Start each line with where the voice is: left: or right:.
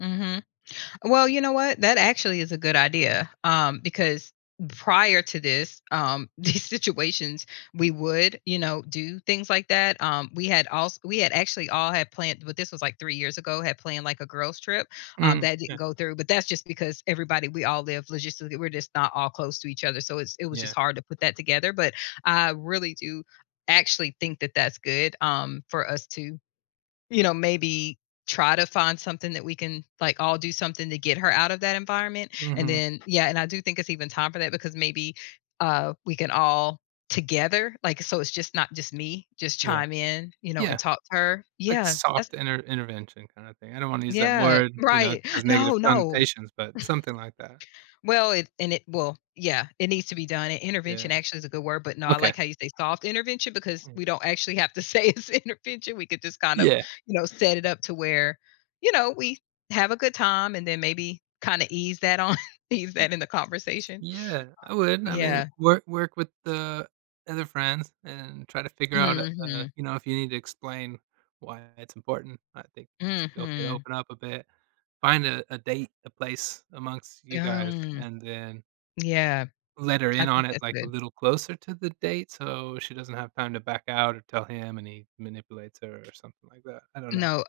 left: Mhm. Well, you know what? That actually is a good idea. Um, because prior to this, um, these situations, we would, you know, do things like that. Um, we had als we had actually all had planned, but this was like 3 years ago, had planned, like, a girls trip, um,
right: Mm.
left: that didn't
right: Yeah.
left: go through, but that's just because everybody we all live logistically we're just not all close to each other. So it's it was just
right: Yeah.
left: hard to put that together, but I really do actually think that that's good, um, for us to, you know, maybe try to find something that we can, like, all do, something to get her out of that environment, and
right: Mhm.
left: then, yeah, and I do think it's even time for that because maybe, uh, we can all together, like, so it's just not just me, just
right: Yeah.
left: chime in, you know, and
right: Yeah.
left: talk to her.
right: Like a
left: Yeah, that's
right: soft inter intervention kinda thing. I don't want to use that
left: Yeah,
right: word, you know, it
left: right.
right: has
left: No,
right: negative
left: no.
right: connotations, but something like that.
left: Well it and it will yeah, it needs to be done and "intervention"
right: Yeah.
left: actually is a good word, but no,
right: Okay.
left: like how you say, "soft intervention" because
right: Hmm.
left: we don't actually have to say it's intervention. We could just kind of,
right: Yeah.
left: you know, set it up to where, you know, we have a good time and then maybe kind of ease that on ease
right: Y
left: that in the conversation.
right: yeah, I would. I mean,
left: Yeah.
right: wor work with the other friends and try to figure out, uh uh,
left: Mhm.
right: you know, if you need to explain why it's important, I think it's okay to
left: Mhm.
right: open up a bit, find a a date, a place amongst you
left: Yeah.
right: guys
left: M
right: and then
left: Yeah.
right: let her
left: I
right: in
left: think
right: on it
left: that's
right: like a
left: good.
right: little closer to the date so she doesn't have time to back out or tell him and he manipulates her or something like that. I don't know.
left: No.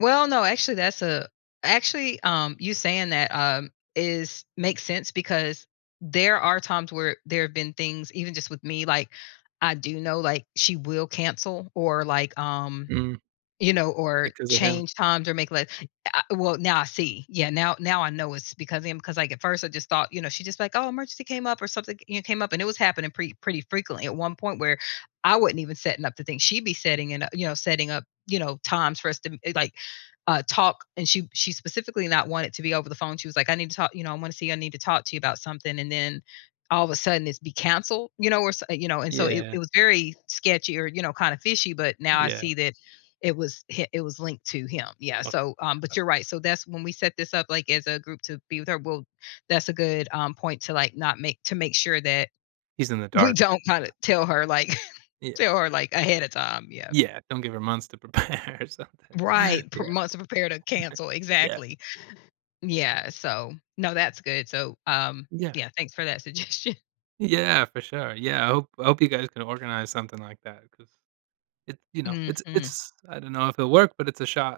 left: Well, no, actually that's a actually, um, you saying that, um, is makes sense because there are times where there have been things, even just with me, like I do know, like she will cancel or like, um,
right: Mm.
left: you know, or
right: Because of him.
left: change times or make like uh well, now I see. Yeah, now now I know it's because of him because, like, at first I just thought, you know, she just like, "Oh, emergency came up or something," you kn came up and it was happening pretty pretty frequently at one point where I wasn't even setting up the thing. She'd be setting it u you know, setting up, you know, times for us to eh, like, uh, talk and she she specifically not want it to be over the phone. She was like, "I need to talk," you know, "I want to see I need to talk to you about something," and then all of a sudden it's be canceled, you know, where so, uh, you know, and so it
right: Yeah.
left: it was very sketchy or, you know, kinda fishy, but now I
right: Yeah.
left: see that it was hi it was linked to him. Yeah,
right: Okay.
left: so,
right: Yeah.
left: um, but you're right. So that's when we set this up like as a group to be with her. Well, that's a good, um, point to like, not make to make sure that
right: He's in the
left: we
right: dark,
left: don't kind
right: yeah.
left: of tell her like
right: Yeah.
left: tell her ahead of time, yeah.
right: Yeah. Don't give her months to prepare or something. Yeah.
left: Right. pro months are prepared to cancel.
right: Yeah.
left: Exactly. Yeah. So no, that's good. So, um,
right: Yeah.
left: yeah, thanks for that suggestion.
right: Yeah. For sure. Yeah. I hope I hope you guys can organize something like that because it's, you know, it's
left: Mhm.
right: it's I don't know if it'll work, but it's a shot.